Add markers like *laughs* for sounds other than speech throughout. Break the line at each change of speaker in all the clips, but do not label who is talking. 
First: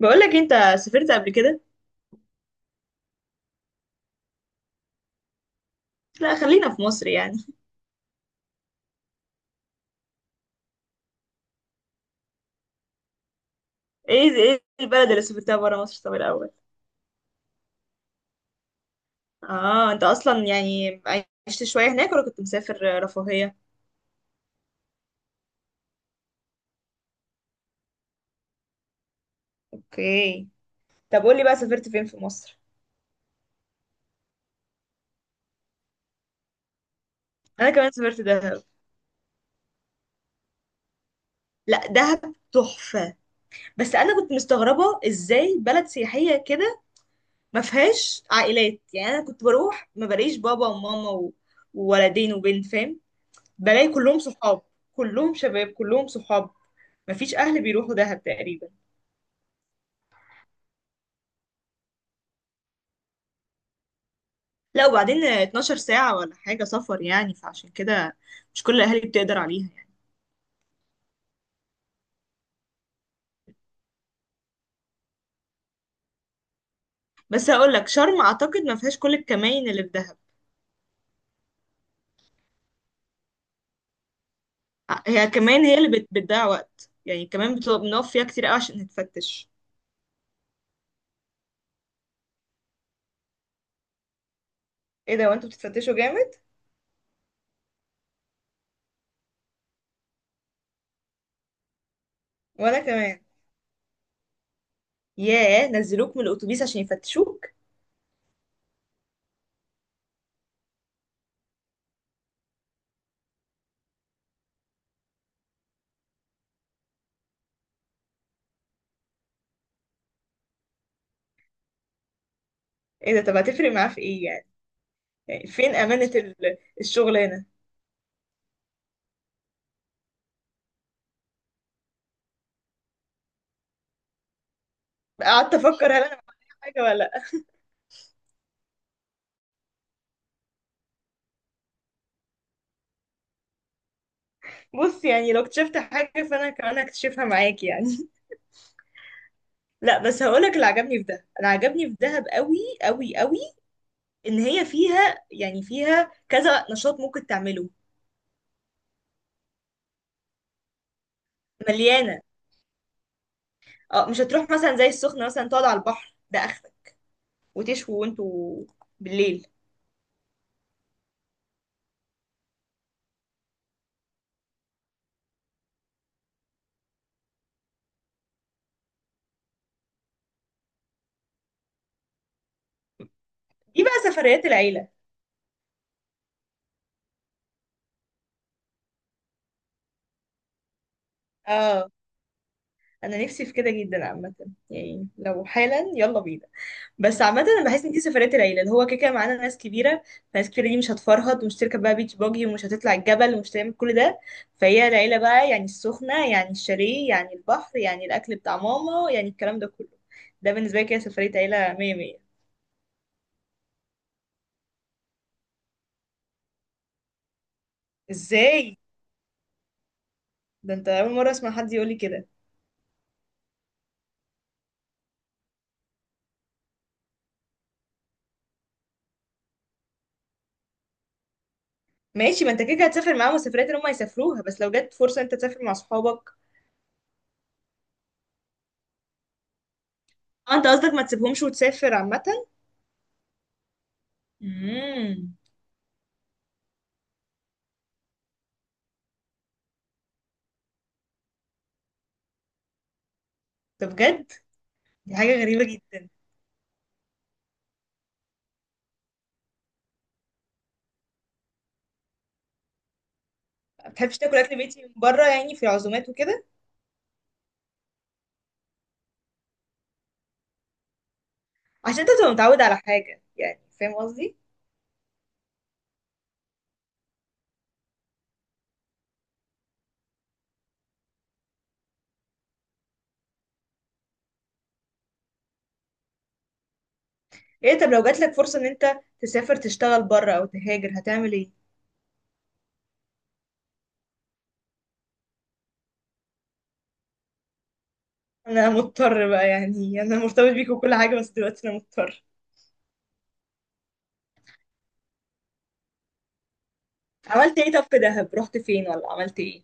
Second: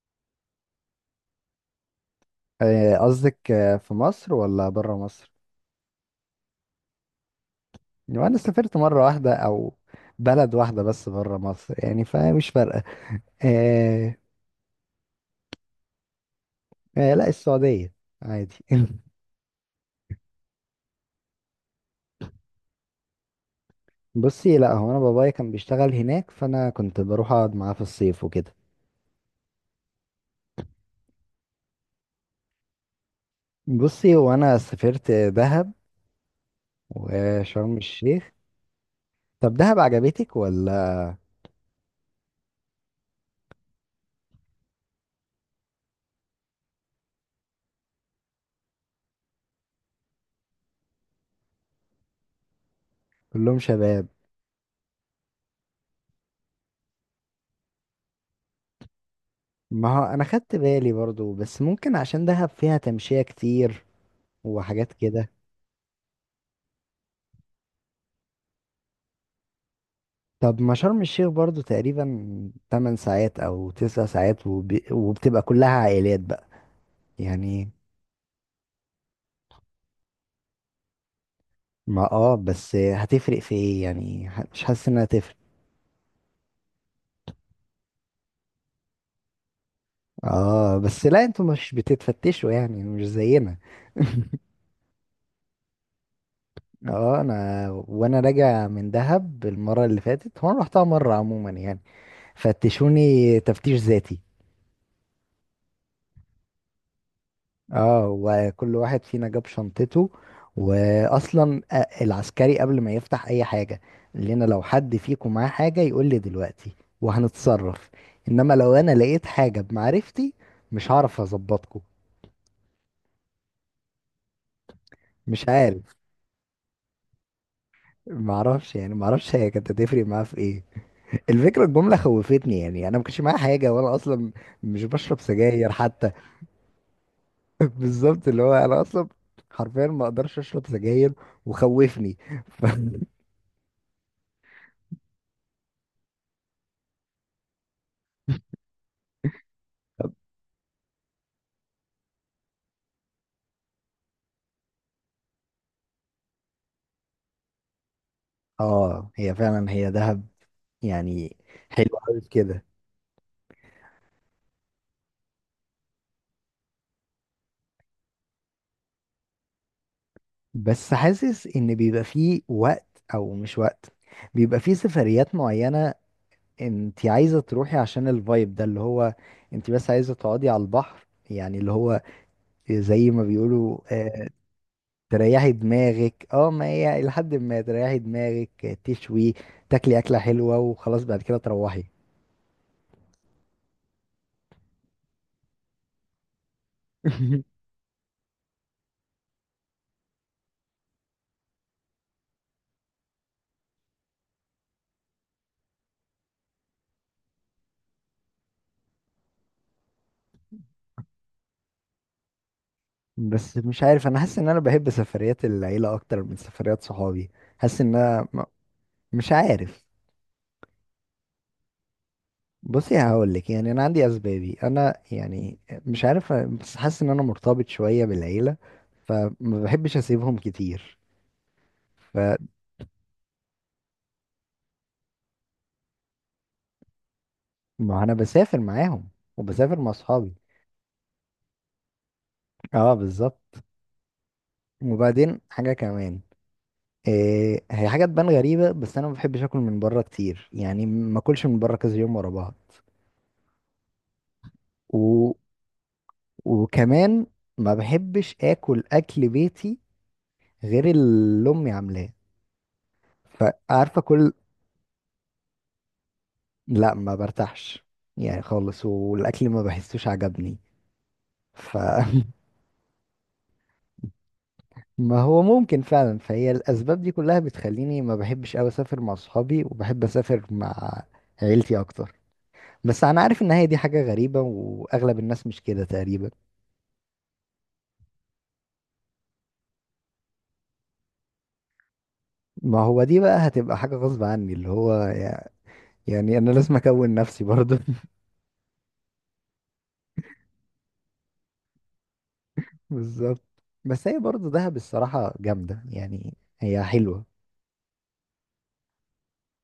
بقولك انت سافرت قبل كده.
آه، قصدك في مصر ولا بره مصر؟
لا خلينا في مصر يعني.
يعني انا سافرت مرة واحدة او بلد واحدة بس بره مصر يعني فمش فارقة. آه.
ايه البلد اللي سافرتها برا مصر طب الاول؟
آه، لا السعودية. عادي. *laughs*
اه انت اصلا يعني عشت شويه هناك ولا كنت مسافر رفاهيه؟
بصي، لا هو انا بابايا كان بيشتغل هناك، فانا كنت بروح اقعد معاه في الصيف وكده.
اوكي، طب قولي بقى سافرت فين في مصر؟
بصي، وانا سافرت دهب
انا
وشرم
كمان سافرت
الشيخ.
دهب.
طب دهب عجبتك ولا؟
لا دهب تحفه، بس انا كنت مستغربه ازاي بلد سياحيه كده ما فيهاش عائلات، يعني انا كنت بروح ما بلاقيش بابا وماما وولدين وبنت فاهم،
كلهم
بلاقي
شباب.
كلهم صحاب، كلهم شباب كلهم صحاب، مفيش اهل بيروحوا دهب تقريبا.
ما هو انا خدت بالي برضو، بس ممكن عشان دهب فيها تمشية كتير
لا
وحاجات
وبعدين
كده.
12 ساعة ولا حاجة سفر، يعني فعشان كده مش كل الأهالي بتقدر عليها يعني.
طب ما شرم الشيخ برضو تقريبا 8 ساعات او 9 ساعات وبتبقى كلها عائلات بقى
بس
يعني.
هقول لك شرم أعتقد ما فيهاش كل الكمائن اللي في دهب.
ما بس هتفرق في ايه يعني؟ مش حاسس انها
هي
هتفرق.
كمان هي اللي بتضيع وقت، يعني كمان بتبقى بنقف فيها كتير قوي عشان نتفتش.
اه بس لا انتوا مش بتتفتشوا يعني، مش زينا. *laughs*
ايه ده وانتوا بتتفتشوا جامد؟
اه، انا وانا راجع من دهب المره اللي فاتت، هو انا رحتها مره عموما يعني،
وانا كمان.
فتشوني تفتيش ذاتي.
ياه نزلوك من الاتوبيس عشان يفتشوك؟
اه، وكل واحد فينا جاب شنطته، واصلا العسكري قبل ما يفتح اي حاجه قال لنا لو حد فيكم معاه حاجه يقول لي دلوقتي وهنتصرف، انما لو انا لقيت حاجه بمعرفتي مش هعرف اظبطكم.
ايه ده طب هتفرق معاه في ايه يعني؟ يعني
مش
فين
عارف.
امانة الشغلانة؟
يعني معرفش هي كانت هتفرق معاه في ايه. الفكره الجمله خوفتني، يعني انا ما كانش معايا حاجه، وانا اصلا مش بشرب
قعدت
سجاير
افكر هل انا
حتى.
معايا حاجة ولا لا.
*laughs* بالظبط، اللي هو انا اصلا حرفيا ما اقدرش اشرب سجاير وخوفني. *laughs*
بص يعني لو اكتشفت حاجة فانا كمان هكتشفها معاك يعني. لا بس هقولك اللي عجبني في ده، انا عجبني في دهب قوي قوي قوي ان هي فيها يعني فيها كذا نشاط ممكن تعمله.
اه هي فعلا هي دهب يعني. حلو قوي
مليانه.
في كده.
اه مش هتروح مثلا زي السخنه مثلا تقعد على البحر ده اخرك، وتشوي وانتوا بالليل.
بس حاسس ان بيبقى فيه وقت او مش وقت، بيبقى فيه سفريات معينة انت عايزة تروحي عشان الفايب ده اللي هو، انت بس عايزة تقعدي على البحر يعني، اللي هو زي ما بيقولوا
دي بقى سفريات العيله.
تريحي دماغك. اه ما هي لحد ما تريحي دماغك، تشوي تاكلي اكلة حلوة وخلاص بعد كده تروحي.
اه انا نفسي في كده جدا عامه، يعني لو حالا يلا بينا. بس عامة
*laughs*
انا بحس ان دي سفرية العيلة، اللي هو كده كده معانا ناس كبيرة، فناس كبيرة دي مش هتفرهد ومش تركب بقى بيتش باجي ومش هتطلع الجبل ومش تعمل كل ده. فهي العيلة بقى يعني السخنة يعني الشاليه يعني البحر يعني الأكل بتاع ماما يعني الكلام ده كله. ده بالنسبة لي كده سفرية عيلة مية مية.
بس مش عارف، انا حاسس ان انا بحب سفريات العيله اكتر من سفريات صحابي. حاسس ان انا
ازاي؟
مش عارف.
ده انت أول مرة أسمع حد يقولي كده.
بصي هقول لك، يعني انا عندي اسبابي انا يعني. مش عارف، بس حاسس ان انا مرتبط شويه بالعيله فما بحبش اسيبهم كتير
ماشي،
فما.
ما انت كده كده هتسافر معاهم السفريات اللي هم هيسافروها، بس لو جت فرصة انت تسافر مع صحابك.
انا بسافر معاهم وبسافر مع اصحابي.
اه انت قصدك ما تسيبهمش وتسافر عامة؟
اه بالظبط.
امم.
وبعدين حاجه كمان إيه، هي حاجه تبان غريبه، بس انا ما بحبش اكل من بره كتير، يعني ما اكلش من بره كذا يوم ورا بعض.
ده بجد؟ دي حاجة غريبة جدا.
وكمان ما بحبش اكل اكل بيتي غير اللي امي عاملاه،
ما
فعارفه
بتحبش
كل.
تاكل اكل بيتي من بره يعني، في العزومات وكده؟
لا ما برتاحش يعني خالص، والاكل ما بحسوش عجبني
عشان انت
فما.
تبقى متعود على حاجه، يعني فاهم قصدي.
*laughs* هو ممكن فعلا، فهي الاسباب دي كلها بتخليني ما بحبش قوي اسافر مع صحابي وبحب اسافر مع عيلتي اكتر. بس انا عارف ان هي دي حاجه غريبه، واغلب الناس مش كده تقريبا.
ايه طب لو جاتلك فرصه ان انت تسافر تشتغل بره او تهاجر هتعمل ايه؟
ما هو دي بقى هتبقى حاجه غصب عني، اللي هو يعني انا لازم اكون نفسي برضه.
انا مضطر بقى، يعني انا مرتبط بيك وكل حاجه بس دلوقتي انا مضطر.
بالظبط. بس هي برضه دهب الصراحة جامدة، يعني هي حلوة.
عملت ايه طب في دهب، رحت فين ولا عملت ايه؟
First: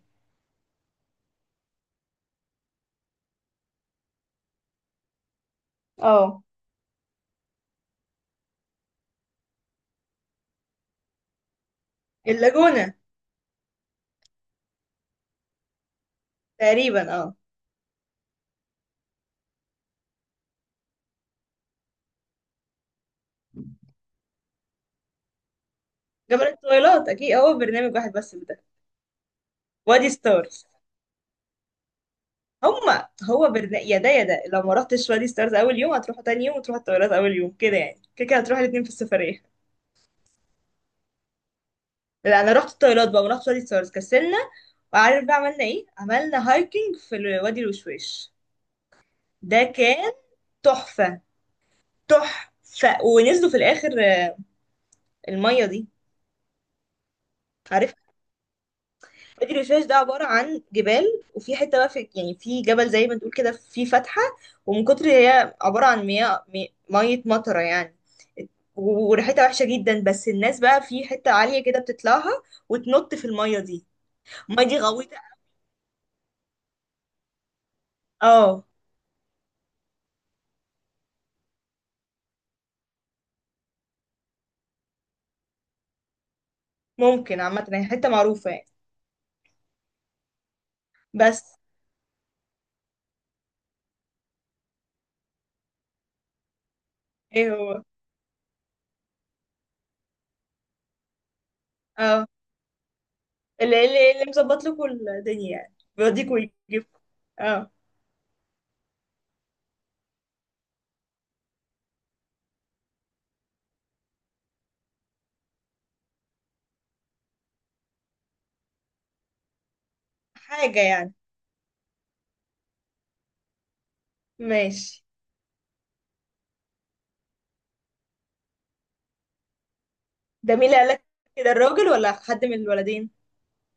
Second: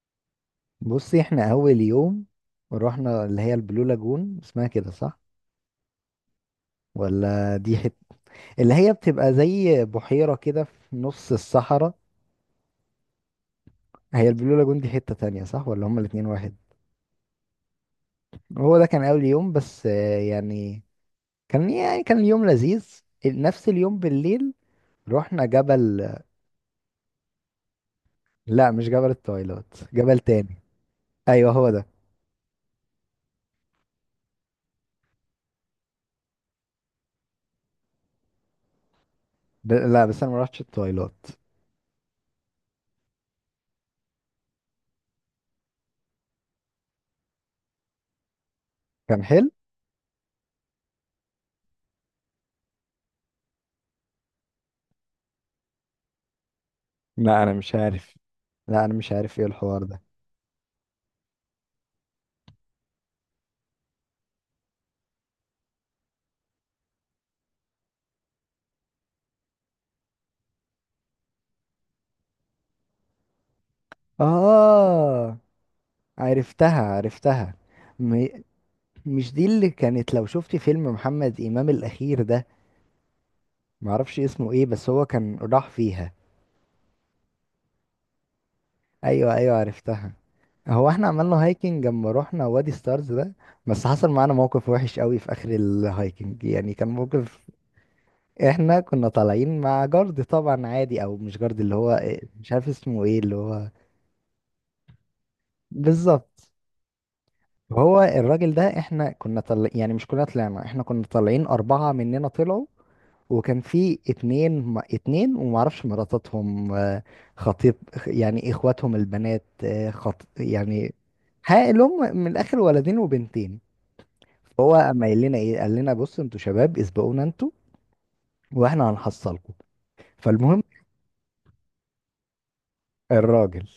بصي، احنا أول يوم رحنا اللي هي البلو لاجون، اسمها كده صح؟
اه.
ولا دي حتة اللي هي بتبقى زي بحيرة كده في نص الصحراء.
اللاجونه.
هي البلو لاجون دي حتة تانية صح؟ ولا هما الاتنين واحد؟
تقريبا اه.
هو ده كان أول يوم بس يعني يعني كان اليوم لذيذ. نفس اليوم بالليل رحنا جبل.
جبل الطويلات اكيد، هو برنامج واحد بس ده.
لا مش جبل التويلات،
وادي
جبل تاني.
ستارز.
أيوه هو ده.
هما هو برنامج يا ده يا ده، لو ما رحتش وادي ستارز اول يوم هتروح تاني يوم وتروح الطويلات اول يوم كده، يعني كده كده هتروح الاتنين في السفريه.
لا بس أنا ما رحتش التويلات.
لا انا رحت الطيارات بقى ورحت وادي سوارز كسلنا. وعارف بقى عملنا ايه؟ عملنا هايكنج في وادي الوشواش.
كان حلو.
ده كان تحفة. تحفة ونزلوا في الاخر المية دي.
لا انا مش
عارف؟
عارف. لا انا مش عارف ايه
وادي
الحوار
الوشواش ده
ده.
عبارة عن جبال، وفي حتة بقى في يعني في جبل زي ما تقول كده في فتحة، ومن كتر هي عبارة عن مياه مية مطرة يعني، وريحتها وحشة جدا، بس الناس بقى في حتة عالية كده بتطلعها وتنط في المية دي. المية دي غويطة.
اه عرفتها عرفتها. م...
اه
مش دي اللي كانت، لو شفتي فيلم محمد امام الاخير ده، معرفش اسمه ايه، بس هو كان راح فيها.
ممكن عامة هي حتة معروفة يعني.
ايوه ايوه عرفتها. هو احنا عملنا
بس
هايكنج لما رحنا وادي ستارز ده. بس حصل معانا موقف وحش قوي في اخر الهايكنج، يعني كان موقف.
ايه هو؟
احنا كنا طالعين مع جارد طبعا عادي، او مش جارد، اللي هو
اه
مش عارف اسمه ايه، اللي هو
اللي اللي مظبط لكم الدنيا يعني، بيوديكوا
بالظبط.
ويجيبكوا. اه.
هو الراجل ده احنا كنا يعني مش كلنا طلعنا، احنا كنا طالعين أربعة مننا طلعوا. وكان في اتنين اتنين ومعرفش مراتاتهم خطيب يعني، اخواتهم البنات خط
حاجة
يعني.
يعني.
ها اللي هم من الاخر ولدين وبنتين. فهو
ماشي.
اما قال لنا ايه، قال لنا بصوا انتوا شباب اسبقونا انتوا واحنا هنحصلكم.
ده
فالمهم.
مين اللي قالك كده، الراجل ولا حد من الولدين؟
الراجل.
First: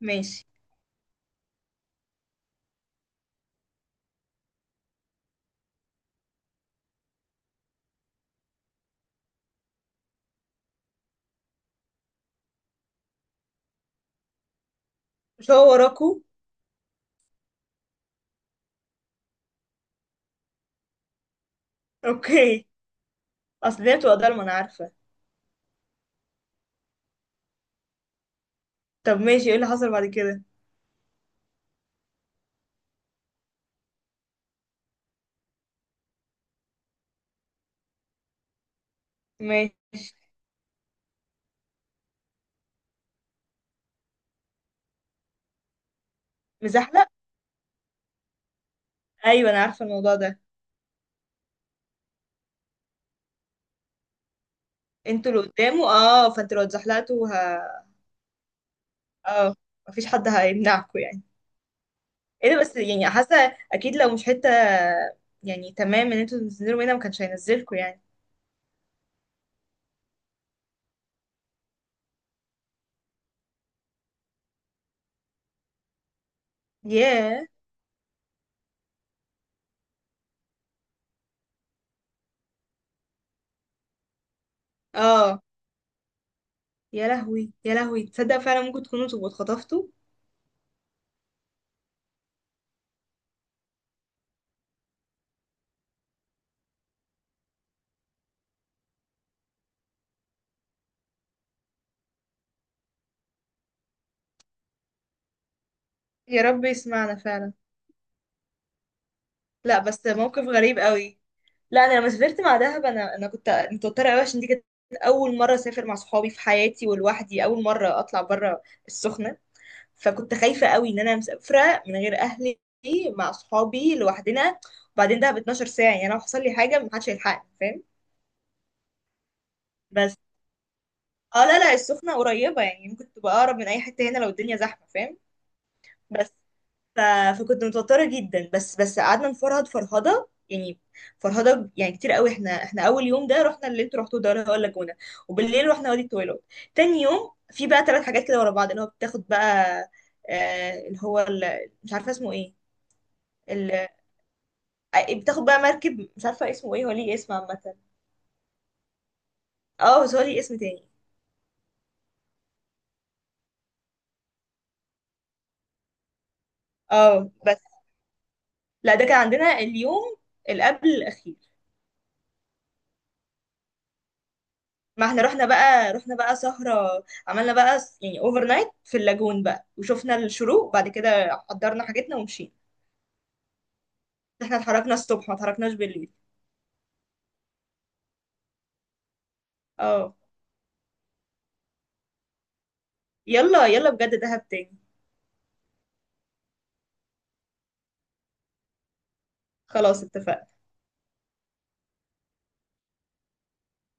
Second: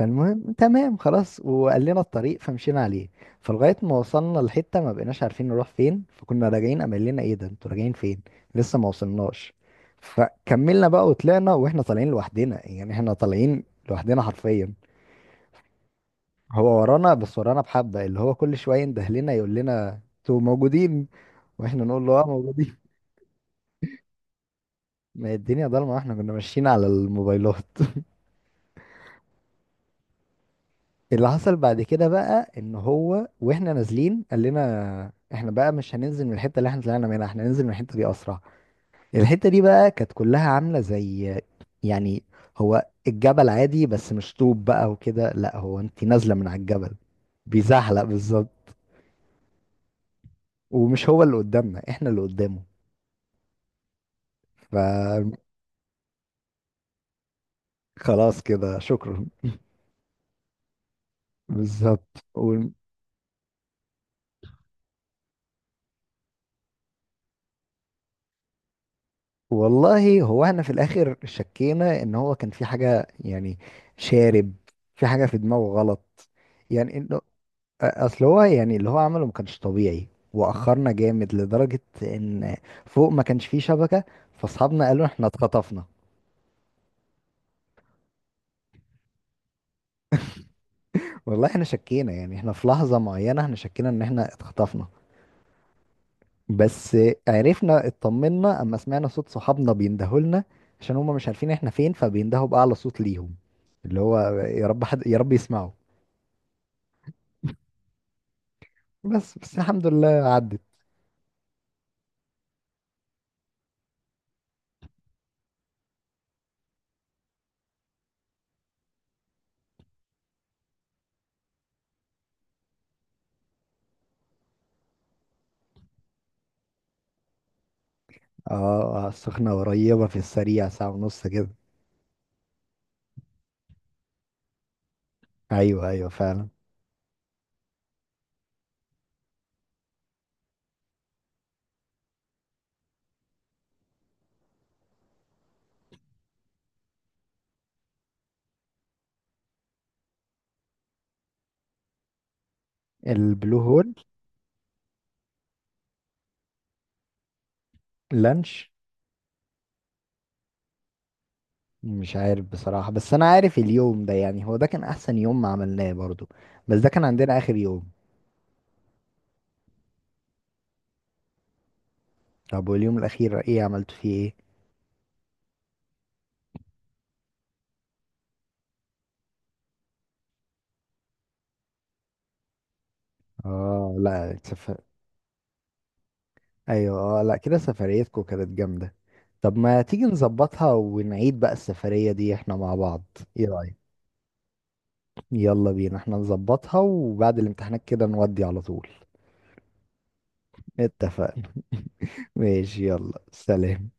ماشي.
تمام خلاص، وقال لنا الطريق فمشينا عليه. فلغاية ما وصلنا لحتة ما بقيناش عارفين نروح فين، فكنا راجعين، قام قال لنا ايه ده انتوا راجعين فين، لسه ما وصلناش. فكملنا بقى وطلعنا، واحنا طالعين لوحدنا يعني، احنا طالعين لوحدنا حرفيا.
مش هو وراكوا؟
هو ورانا، بس ورانا بحبة، اللي هو كل شوية ينده لنا يقول لنا انتوا موجودين، واحنا نقول له اه
اوكي.
موجودين.
اصل دي بتبقى ضلمة انا عارفة.
ما هي الدنيا ضلمة، واحنا كنا ماشيين على الموبايلات.
طب ماشي، ايه اللي حصل بعد كده؟
اللي حصل بعد كده بقى ان هو، واحنا نازلين، قال لنا احنا بقى مش هننزل من الحته اللي احنا طلعنا منها، احنا هننزل من الحته دي اسرع. الحته دي
ماشي.
بقى كانت كلها عامله زي يعني، هو الجبل عادي بس مش طوب بقى وكده، لا هو انت نازله من على الجبل
مزحلق.
بيزحلق بالظبط.
ايوه انا عارفة الموضوع ده.
ومش هو اللي قدامنا، احنا اللي قدامه.
انتوا اللي قدامه اه، فانتوا لو اتزحلقتوا
فخلاص كده شكرا.
اه، مفيش حد هيمنعكوا يعني.
بالظبط.
ايه ده، بس يعني حاسه اكيد لو مش حته يعني تمام ان انتوا تنزلوا هنا ما كانش هينزلكوا يعني.
والله هو احنا في الاخر شكينا ان هو كان في حاجة، يعني شارب، في حاجة في دماغه غلط، يعني انه
ياه.
اصل هو يعني اللي هو عمله ما كانش طبيعي. واخرنا جامد لدرجة ان فوق ما كانش فيه شبكة، فاصحابنا قالوا احنا
اه
اتخطفنا.
يا لهوي يا لهوي، تصدق فعلا ممكن تكونوا تبقوا اتخطفتوا.
والله احنا شكينا، يعني احنا في لحظة معينة احنا شكينا ان احنا اتخطفنا. بس عرفنا اطمنا اما سمعنا صوت صحابنا بيندهوا لنا، عشان هما مش عارفين احنا فين، فبيندهوا بأعلى صوت ليهم اللي هو يا رب حد، يا رب يسمعوا.
يا رب يسمعنا فعلا.
بس
لا
الحمد
بس
لله
موقف
عدت.
غريب قوي. لا انا لما سافرت مع دهب، انا كنت متوتره قوي عشان دي كانت اول مره اسافر مع صحابي في حياتي ولوحدي، اول مره اطلع بره السخنه، فكنت خايفه قوي ان انا مسافره من غير اهلي مع صحابي لوحدنا. وبعدين دهب 12 ساعه، يعني لو حصل لي حاجه محدش هيلحقني فاهم.
اه السخنة قريبة في
بس
السريع، ساعة ونص
اه
كده.
لا لا السخنة قريبة، يعني ممكن تبقى أقرب من أي حتة هنا لو الدنيا زحمة فاهم.
ايوه ايوه
بس
فعلا.
ف... فكنت متوترة جدا. بس قعدنا نفرهد فرهدة يعني، فرهدة يعني كتير قوي. احنا أول يوم ده رحنا اللي انتوا رحتوه ده اللي هو اللاجونة، وبالليل رحنا وادي الطويلات. تاني يوم في بقى ثلاث حاجات كده ورا بعض اللي هو بتاخد بقى آه اللي هو مش عارفة اسمه ايه.
البلو
ال...
هول.
آه، بتاخد بقى مركب مش عارفة اسمه ايه، هو ليه اسم عامة.
لانش.
اه بس هو ليه اسم تاني.
مش عارف بصراحة، بس انا عارف اليوم ده يعني هو ده كان احسن يوم ما عملناه برضو. بس ده كان
اه
عندنا اخر
بس
يوم.
لا ده كان عندنا اليوم اللي قبل الأخير.
طب واليوم الاخير ايه عملتوا فيه ايه؟
ما احنا رحنا بقى، رحنا بقى سهرة، عملنا بقى يعني اوفر نايت في اللاجون بقى، وشفنا الشروق بعد كده، حضرنا حاجتنا ومشينا.
اه لا
احنا
سفر.
اتحركنا الصبح ما اتحركناش بالليل.
ايوه لا كده سفريتكم كانت جامدة. طب ما تيجي
اه
نظبطها ونعيد بقى السفرية دي احنا مع بعض. ايه
يلا
رأيك؟
يلا بجد دهب تاني.
يلا بينا احنا نظبطها وبعد الامتحانات كده نودي على طول.
خلاص اتفقنا.
اتفقنا. *laughs* ماشي يلا سلام.